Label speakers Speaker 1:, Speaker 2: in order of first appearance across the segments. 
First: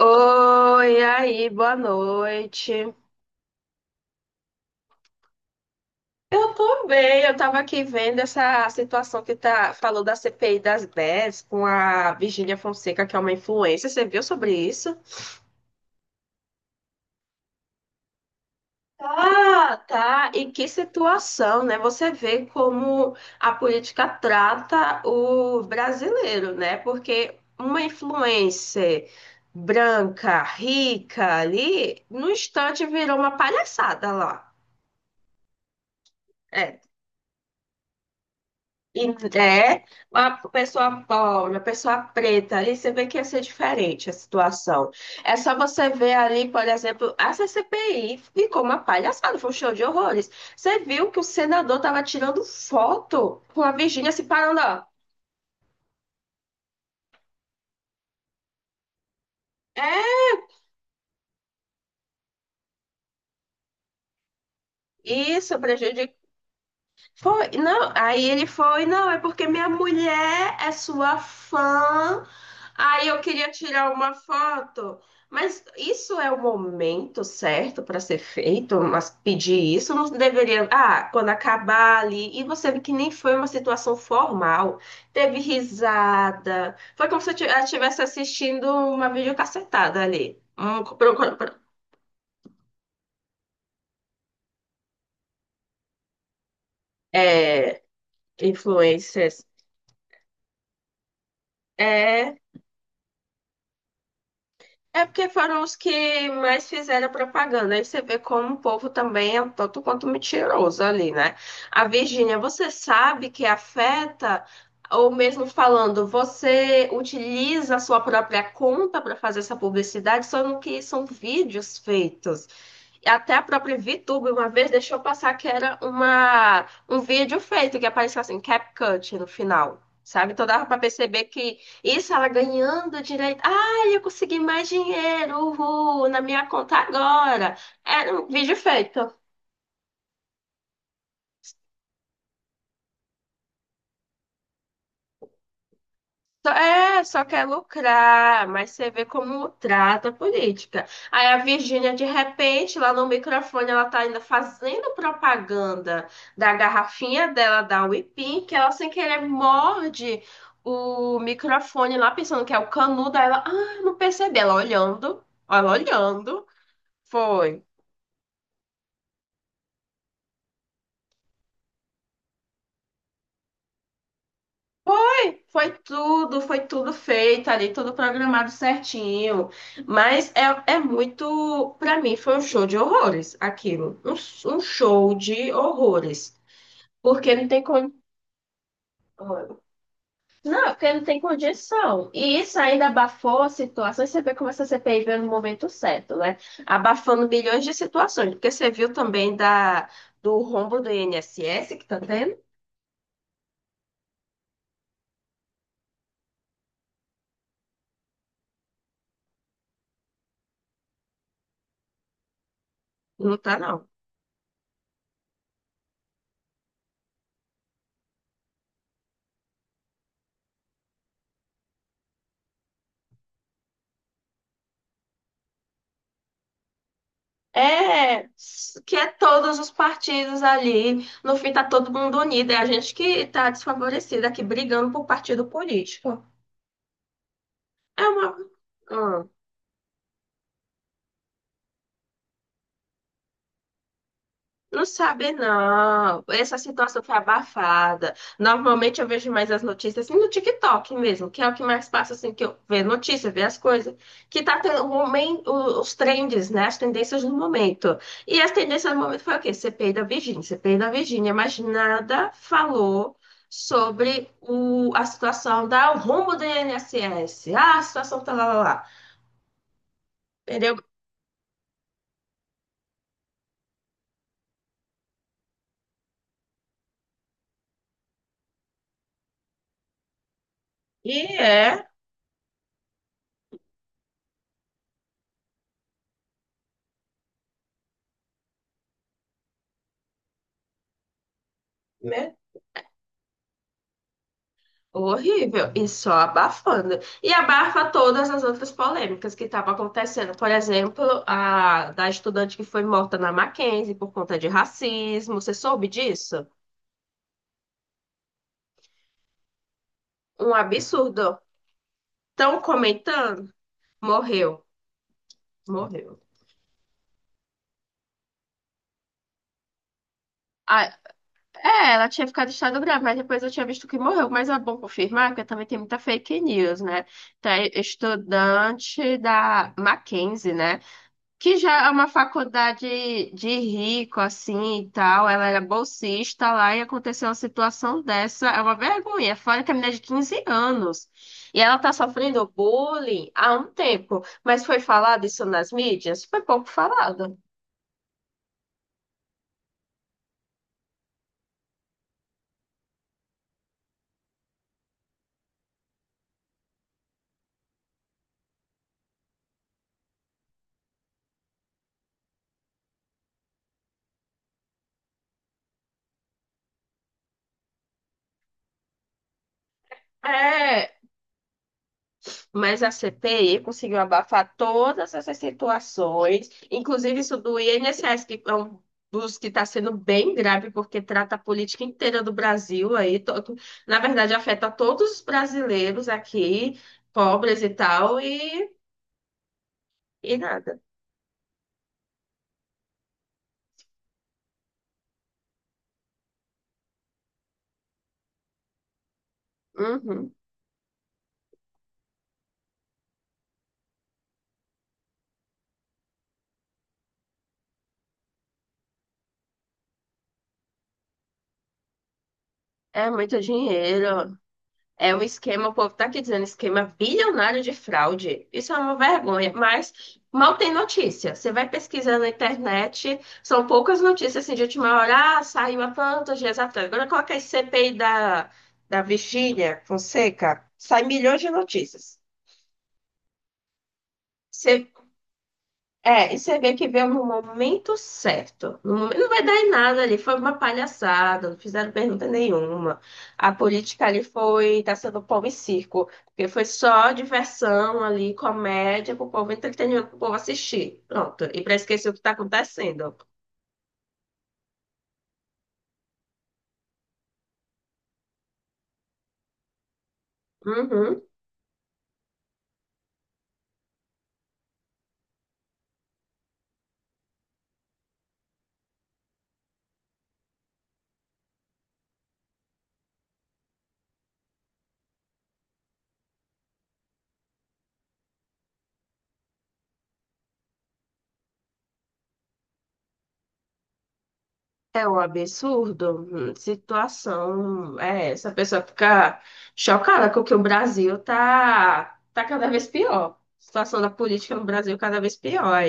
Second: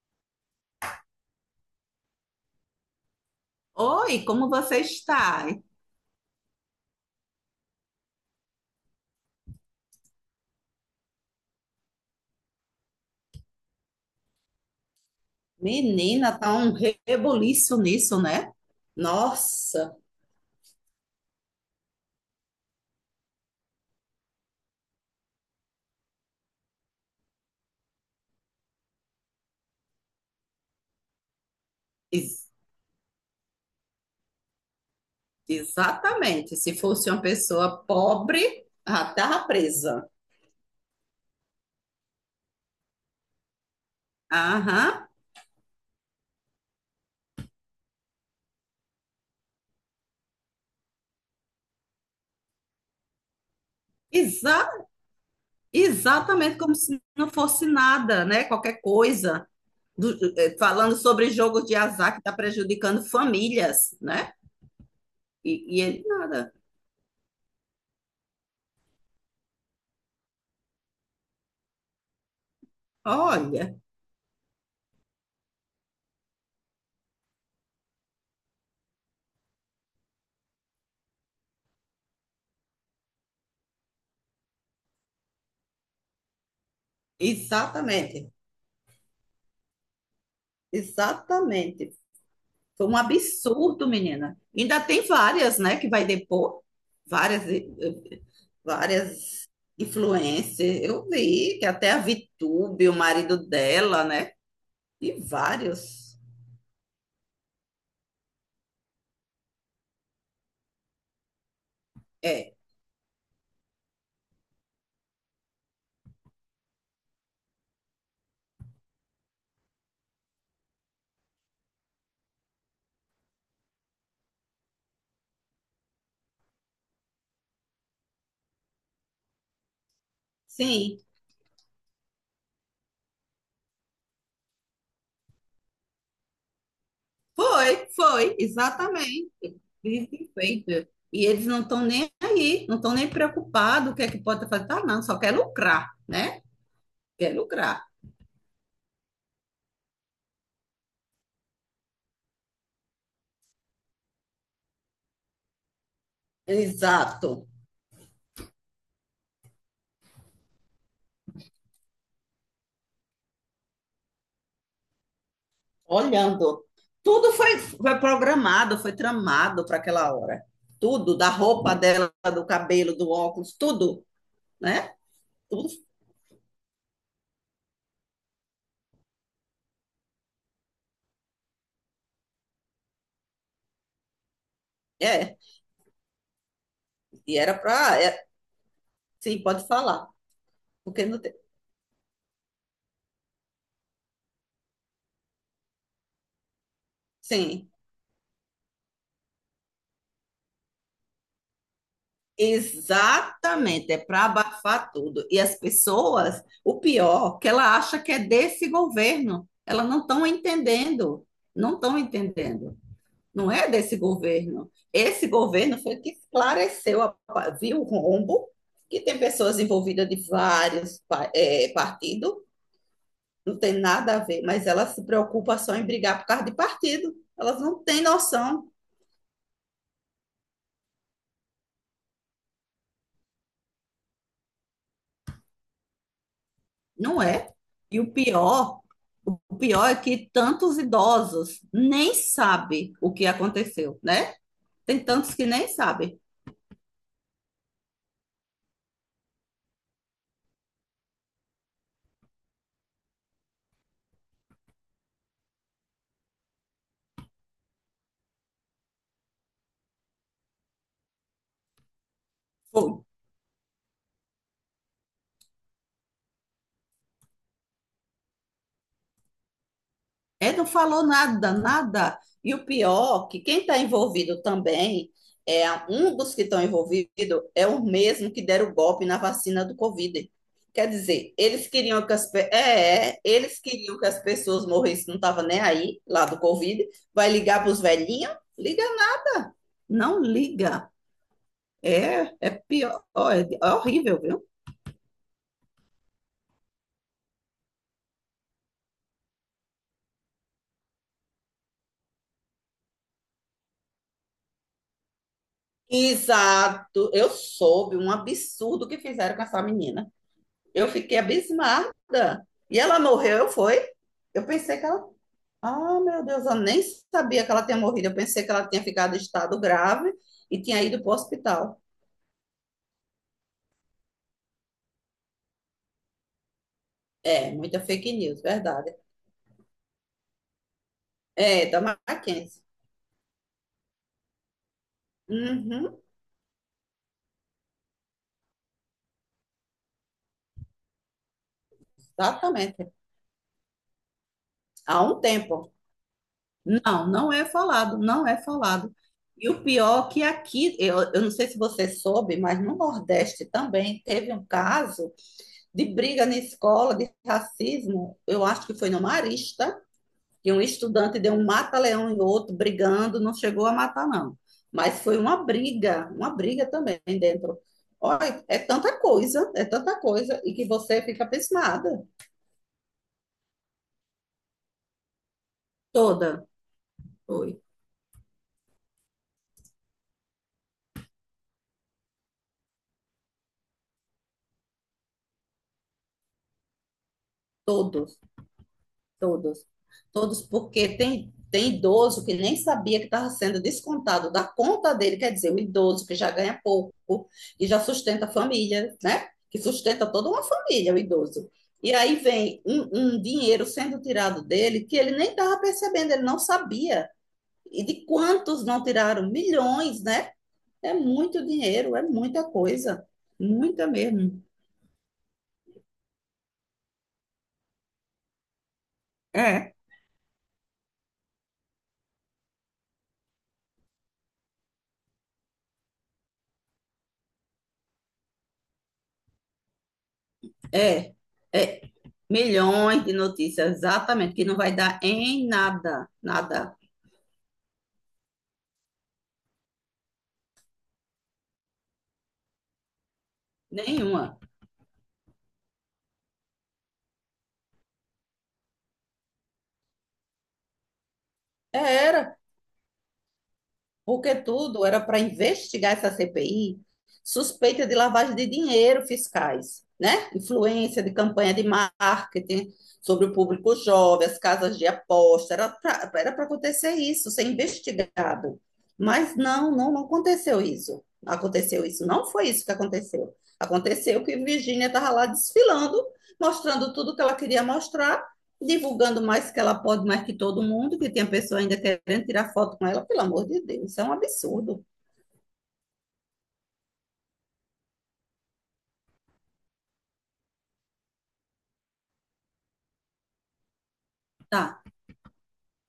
Speaker 1: Oi, aí, boa noite.
Speaker 2: Oi, como você está?
Speaker 1: Eu tô bem, eu tava aqui vendo essa situação que tá falou da CPI das 10 com a Virgínia Fonseca, que é uma influencer. Você viu sobre isso?
Speaker 2: Menina, tá um rebuliço nisso, né?
Speaker 1: Ah,
Speaker 2: Nossa,
Speaker 1: tá. E que situação, né? Você vê como a política trata o brasileiro, né? Porque uma influencer branca, rica ali, no
Speaker 2: ex-
Speaker 1: instante virou uma palhaçada lá.
Speaker 2: exatamente. Se
Speaker 1: É,
Speaker 2: fosse uma pessoa pobre,
Speaker 1: e
Speaker 2: já tava
Speaker 1: é
Speaker 2: presa.
Speaker 1: uma pessoa pobre, uma pessoa preta, ali você vê que ia ser diferente a situação.
Speaker 2: Aham,
Speaker 1: É só você ver ali, por exemplo, a CPI ficou uma palhaçada, foi um show de horrores. Você viu que o senador estava tirando foto com a Virgínia se
Speaker 2: exa
Speaker 1: parando, ó.
Speaker 2: exatamente, como se não fosse nada, né? Qualquer coisa.
Speaker 1: É
Speaker 2: Falando sobre jogo de azar que está prejudicando famílias, né? E,
Speaker 1: isso,
Speaker 2: e ele
Speaker 1: prejudicou.
Speaker 2: nada.
Speaker 1: Foi, não, aí ele foi, não, é porque minha mulher é sua fã, aí eu queria
Speaker 2: Olha,
Speaker 1: tirar uma foto. Mas isso é o momento certo para ser feito, mas pedir isso não deveria. Ah, quando acabar ali, e você vê que nem foi uma situação formal, teve risada, foi como se ela estivesse
Speaker 2: exatamente,
Speaker 1: assistindo uma videocassetada ali,
Speaker 2: exatamente. Foi um absurdo, menina. Ainda tem várias, né, que vai depor. Várias,
Speaker 1: é,
Speaker 2: eh,
Speaker 1: influencers.
Speaker 2: várias influencers. Eu vi que até a
Speaker 1: É.
Speaker 2: ViTube, o marido dela, né?
Speaker 1: É
Speaker 2: E
Speaker 1: porque foram os
Speaker 2: vários.
Speaker 1: que mais fizeram propaganda. Aí você vê como o povo também é um tanto quanto mentiroso ali, né? A Virgínia,
Speaker 2: É,
Speaker 1: você sabe que afeta, ou mesmo falando, você utiliza a sua própria conta para fazer essa publicidade, só no que são vídeos feitos. E até a própria VTube uma vez deixou passar que era um vídeo feito, que apareceu assim, CapCut no final. Sabe? Então dava pra
Speaker 2: sim.
Speaker 1: perceber que isso ela ganhando direito. Ah, eu consegui mais dinheiro, uhul, na minha conta agora. Era um vídeo feito.
Speaker 2: Exatamente. Vive feito. E eles não estão nem aí, não estão nem preocupados o que é que pode fazer. Tá, não, só quer lucrar, né?
Speaker 1: É, só
Speaker 2: Quer
Speaker 1: quer
Speaker 2: lucrar.
Speaker 1: lucrar, mas você vê como trata a política. Aí a Virgínia, de repente, lá no microfone, ela tá ainda fazendo propaganda da garrafinha
Speaker 2: Exato.
Speaker 1: dela, da Whippin, que ela sem querer morde o microfone lá, pensando que é o canudo. Aí ela, ah, não percebi. Ela olhando, ela olhando.
Speaker 2: Olhando. Tudo foi,
Speaker 1: Foi.
Speaker 2: foi programado, foi tramado para aquela hora. Tudo, da roupa dela, do cabelo, do óculos, tudo, né?
Speaker 1: Foi,
Speaker 2: Tudo.
Speaker 1: foi tudo, foi tudo feito ali, tudo programado certinho. Mas é, muito, pra mim, foi um show de horrores aquilo. Um show
Speaker 2: É.
Speaker 1: de horrores. Porque
Speaker 2: E
Speaker 1: não
Speaker 2: era
Speaker 1: tem con...
Speaker 2: para. É, sim, pode falar.
Speaker 1: Não, porque não
Speaker 2: Porque
Speaker 1: tem
Speaker 2: não tem.
Speaker 1: condição. E isso ainda abafou a situação. E você vê como essa CPI veio no momento certo, né? Abafando milhões
Speaker 2: Sim.
Speaker 1: de situações. Porque você viu também do rombo do INSS que tá tendo?
Speaker 2: Exatamente, é para abafar tudo. E as pessoas, o pior, que ela acha que é desse governo. Elas não estão entendendo, não estão entendendo.
Speaker 1: Não
Speaker 2: Não
Speaker 1: tá,
Speaker 2: é
Speaker 1: não.
Speaker 2: desse governo. Esse governo foi que esclareceu, viu o rombo, que tem pessoas envolvidas de vários partidos, não tem nada a ver, mas elas se preocupam só em brigar por causa de partido. Elas não têm
Speaker 1: É,
Speaker 2: noção,
Speaker 1: que é todos os partidos ali, no fim tá todo mundo unido, é a gente que tá desfavorecida aqui brigando por partido político.
Speaker 2: não é? E
Speaker 1: É uma. Hum.
Speaker 2: o pior é que tantos idosos nem sabem o que aconteceu, né?
Speaker 1: Não
Speaker 2: Tem
Speaker 1: sabe,
Speaker 2: tantos que nem sabem.
Speaker 1: não. Essa situação foi abafada. Normalmente eu vejo mais as notícias assim no TikTok mesmo, que é o que mais passa assim, que eu vejo notícia, ver as coisas. Que tá tendo os trends, né? As tendências do momento. E as tendências do momento foi o quê? CPI da Virgínia, CPI da Virgínia, mas nada
Speaker 2: Foi.
Speaker 1: falou sobre a situação da o rumo do INSS. Ah, a situação tá lá, lá, lá.
Speaker 2: É, não
Speaker 1: Entendeu?
Speaker 2: falou nada, nada. E o pior, que quem está envolvido também, é um dos que estão envolvidos é o mesmo que deram o golpe na vacina do Covid. Quer
Speaker 1: E
Speaker 2: dizer, eles
Speaker 1: é.
Speaker 2: queriam que as, pe- é, é, eles queriam que as pessoas morressem, não estava nem aí, lá do Covid. Vai ligar para os velhinhos? Liga não, não liga. É,
Speaker 1: Né?
Speaker 2: é pior, ó, é, é horrível, viu?
Speaker 1: Horrível, e só abafando. E abafa todas as outras polêmicas que estavam acontecendo. Por exemplo, a da estudante que foi morta na Mackenzie por conta de racismo. Você soube disso?
Speaker 2: Exato, eu soube um absurdo que fizeram com essa menina.
Speaker 1: Um
Speaker 2: Eu fiquei
Speaker 1: absurdo.
Speaker 2: abismada.
Speaker 1: Estão
Speaker 2: E ela morreu,
Speaker 1: comentando?
Speaker 2: foi? Eu
Speaker 1: Morreu,
Speaker 2: pensei que ela. Ah,
Speaker 1: morreu.
Speaker 2: meu Deus, eu nem sabia que ela tinha morrido. Eu pensei que ela tinha ficado em estado grave e tinha
Speaker 1: Ah,
Speaker 2: ido para o hospital.
Speaker 1: é, ela tinha ficado em estado grave, mas depois eu tinha visto que morreu. Mas é bom confirmar, porque também tem muita fake news, né?
Speaker 2: É,
Speaker 1: Tá,
Speaker 2: muita fake news, verdade.
Speaker 1: estudante da Mackenzie, né, que
Speaker 2: É, da
Speaker 1: já é uma
Speaker 2: Mackenzie.
Speaker 1: faculdade de rico, assim, e tal. Ela era
Speaker 2: Uhum,
Speaker 1: bolsista lá e aconteceu uma situação dessa. É uma vergonha. Fora que a menina é de 15 anos. E ela tá sofrendo
Speaker 2: exatamente.
Speaker 1: bullying há um tempo. Mas foi
Speaker 2: Há um
Speaker 1: falado isso nas
Speaker 2: tempo.
Speaker 1: mídias? Foi pouco
Speaker 2: Não, não
Speaker 1: falado.
Speaker 2: é falado, não é falado. E o pior é que aqui, eu não sei se você soube, mas no Nordeste também teve um caso de briga na escola, de racismo. Eu acho que foi no Marista, que um estudante deu um mata-leão em outro, brigando, não chegou a matar, não. Mas foi uma briga também dentro. Olha, é tanta coisa, e que
Speaker 1: É.
Speaker 2: você fica abismada.
Speaker 1: Mas a CPI conseguiu abafar todas essas
Speaker 2: Toda,
Speaker 1: situações, inclusive isso do
Speaker 2: foi,
Speaker 1: INSS, que é um dos que está sendo bem grave, porque trata a política inteira do Brasil aí, todo, na verdade afeta todos os brasileiros aqui, pobres e tal,
Speaker 2: todos.
Speaker 1: e,
Speaker 2: Todos.
Speaker 1: e
Speaker 2: Todos,
Speaker 1: nada.
Speaker 2: porque tem, tem idoso que nem sabia que estava sendo descontado da conta dele, quer dizer, o idoso que já ganha pouco e já sustenta a família, né? Que sustenta toda
Speaker 1: Uhum.
Speaker 2: uma família, o idoso. E aí vem um dinheiro sendo tirado dele que ele nem estava percebendo, ele não sabia. E de quantos não tiraram? Milhões, né? É muito dinheiro, é muita coisa.
Speaker 1: É muito
Speaker 2: Muita
Speaker 1: dinheiro.
Speaker 2: mesmo.
Speaker 1: É um esquema, o povo tá aqui dizendo esquema bilionário de fraude. Isso é uma vergonha,
Speaker 2: É,
Speaker 1: mas mal tem notícia. Você vai pesquisando na internet, são poucas notícias assim, de última hora. Ah, saiu há tantos dias atrás. Agora coloca aí CPI da, Virgínia Fonseca, sai
Speaker 2: é.
Speaker 1: milhões de
Speaker 2: É,
Speaker 1: notícias.
Speaker 2: milhões de notícias, exatamente, que não vai
Speaker 1: Você
Speaker 2: dar em nada,
Speaker 1: É, e você vê
Speaker 2: nada,
Speaker 1: que veio no momento certo. No momento, não vai dar em nada ali. Foi uma palhaçada, não fizeram pergunta nenhuma. A política ali
Speaker 2: nenhuma.
Speaker 1: foi, tá sendo pão e circo, porque foi só diversão ali, comédia, pro povo entretenimento, pro povo assistir. Pronto. E pra
Speaker 2: É,
Speaker 1: esquecer o que tá
Speaker 2: era.
Speaker 1: acontecendo.
Speaker 2: Porque tudo era para investigar essa CPI, suspeita de lavagem de dinheiro fiscais, né? Influência de
Speaker 1: Uhum.
Speaker 2: campanha de marketing sobre o público jovem, as casas de aposta, era para acontecer isso, ser investigado. Mas não, não, não aconteceu isso. Aconteceu isso, não foi isso que aconteceu. Aconteceu que Virginia estava lá desfilando, mostrando tudo que ela queria mostrar, divulgando mais que ela pode, mais que todo mundo, que tem a pessoa ainda querendo tirar foto com ela, pelo amor de Deus, isso é um absurdo.
Speaker 1: É um absurdo. Situação. É, essa pessoa fica chocada com que o Brasil tá cada vez pior. Situação da política no
Speaker 2: Tá
Speaker 1: Brasil cada vez pior.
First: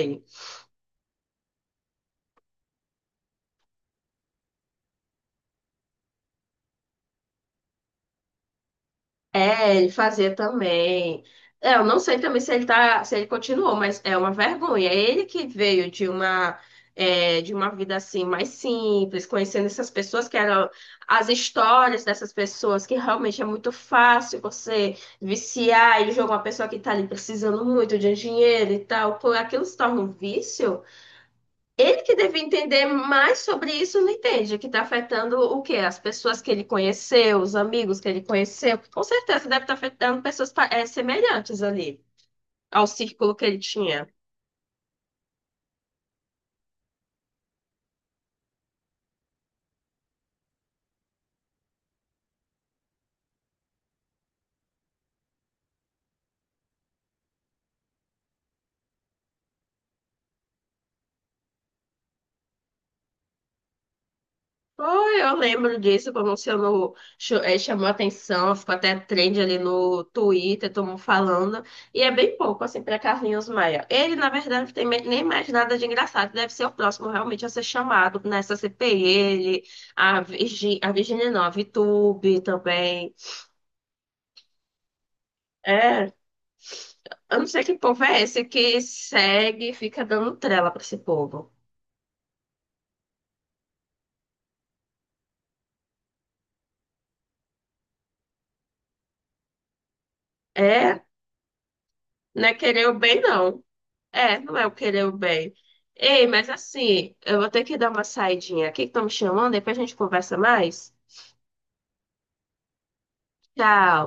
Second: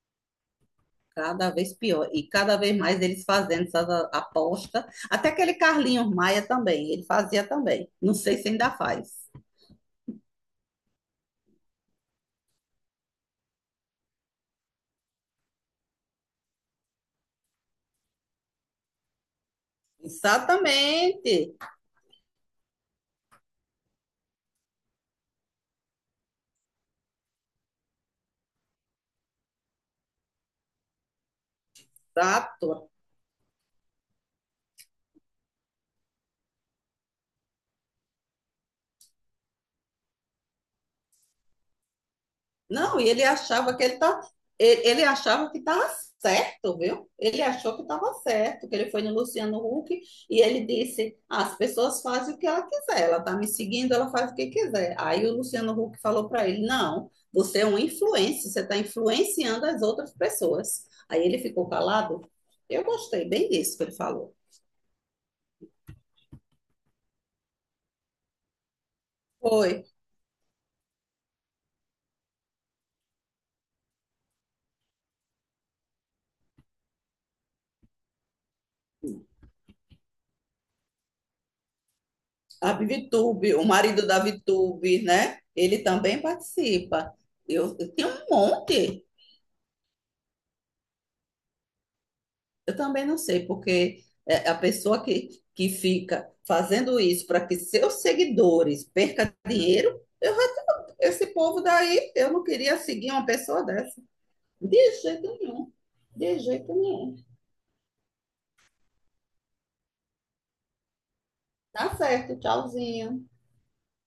Speaker 2: cada vez pior. E cada vez mais eles fazendo essas apostas. Até aquele Carlinhos Maia também, ele fazia também. Não sei se ainda faz.
Speaker 1: É, ele fazia também. É, eu não sei também se ele tá, se ele continuou, mas é uma vergonha. É. Ele que veio de uma, de uma vida assim mais simples, conhecendo essas pessoas que eram as
Speaker 2: Exatamente.
Speaker 1: histórias dessas pessoas, que realmente é muito fácil você viciar e jogar uma pessoa que tá ali precisando muito de dinheiro e tal, por aquilo se torna um vício. Ele que deve entender
Speaker 2: Exato.
Speaker 1: mais sobre isso, não entende, que está afetando o quê? As pessoas que ele conheceu, os amigos que ele conheceu. Com certeza deve estar afetando pessoas semelhantes ali ao
Speaker 2: Não, e ele
Speaker 1: círculo que ele
Speaker 2: achava que ele
Speaker 1: tinha.
Speaker 2: tá, ele achava que estava certo, viu? Ele achou que estava certo, que ele foi no Luciano Huck e ele disse: "Ah, as pessoas fazem o que ela quiser, ela está me seguindo, ela faz o que quiser." Aí o Luciano Huck falou para ele: não, você é um influencer, você está influenciando as outras pessoas. Aí ele ficou calado. Eu gostei bem disso que ele falou.
Speaker 1: Foi, eu lembro disso, como se eu não cho- eh, chamou atenção, ficou até trend ali
Speaker 2: Foi
Speaker 1: no Twitter, todo mundo falando. E é bem pouco, assim, para Carlinhos Maia. Ele, na verdade, não tem nem mais nada de engraçado. Deve ser o próximo realmente a ser chamado nessa CPI, ele, a Virgínia, não, a Vitube
Speaker 2: a
Speaker 1: também.
Speaker 2: Vitube, o marido da Vitube, né? Ele
Speaker 1: É,
Speaker 2: também participa.
Speaker 1: eu não sei que
Speaker 2: Eu
Speaker 1: povo
Speaker 2: tenho
Speaker 1: é
Speaker 2: um
Speaker 1: esse que
Speaker 2: monte.
Speaker 1: segue e fica dando trela para esse povo.
Speaker 2: Eu também não sei, porque é, a pessoa que fica fazendo isso para que seus seguidores percam dinheiro, eu já-
Speaker 1: É,
Speaker 2: esse povo daí, eu não
Speaker 1: não é
Speaker 2: queria
Speaker 1: querer o
Speaker 2: seguir
Speaker 1: bem,
Speaker 2: uma pessoa
Speaker 1: não.
Speaker 2: dessa.
Speaker 1: É, não é o
Speaker 2: De
Speaker 1: querer o
Speaker 2: jeito
Speaker 1: bem.
Speaker 2: nenhum.
Speaker 1: Ei,
Speaker 2: De
Speaker 1: mas
Speaker 2: jeito
Speaker 1: assim,
Speaker 2: nenhum.
Speaker 1: eu vou ter que dar uma saidinha aqui que estão me chamando, depois a gente conversa mais.
Speaker 2: Tá certo, tchauzinho.
Speaker 1: Tchau.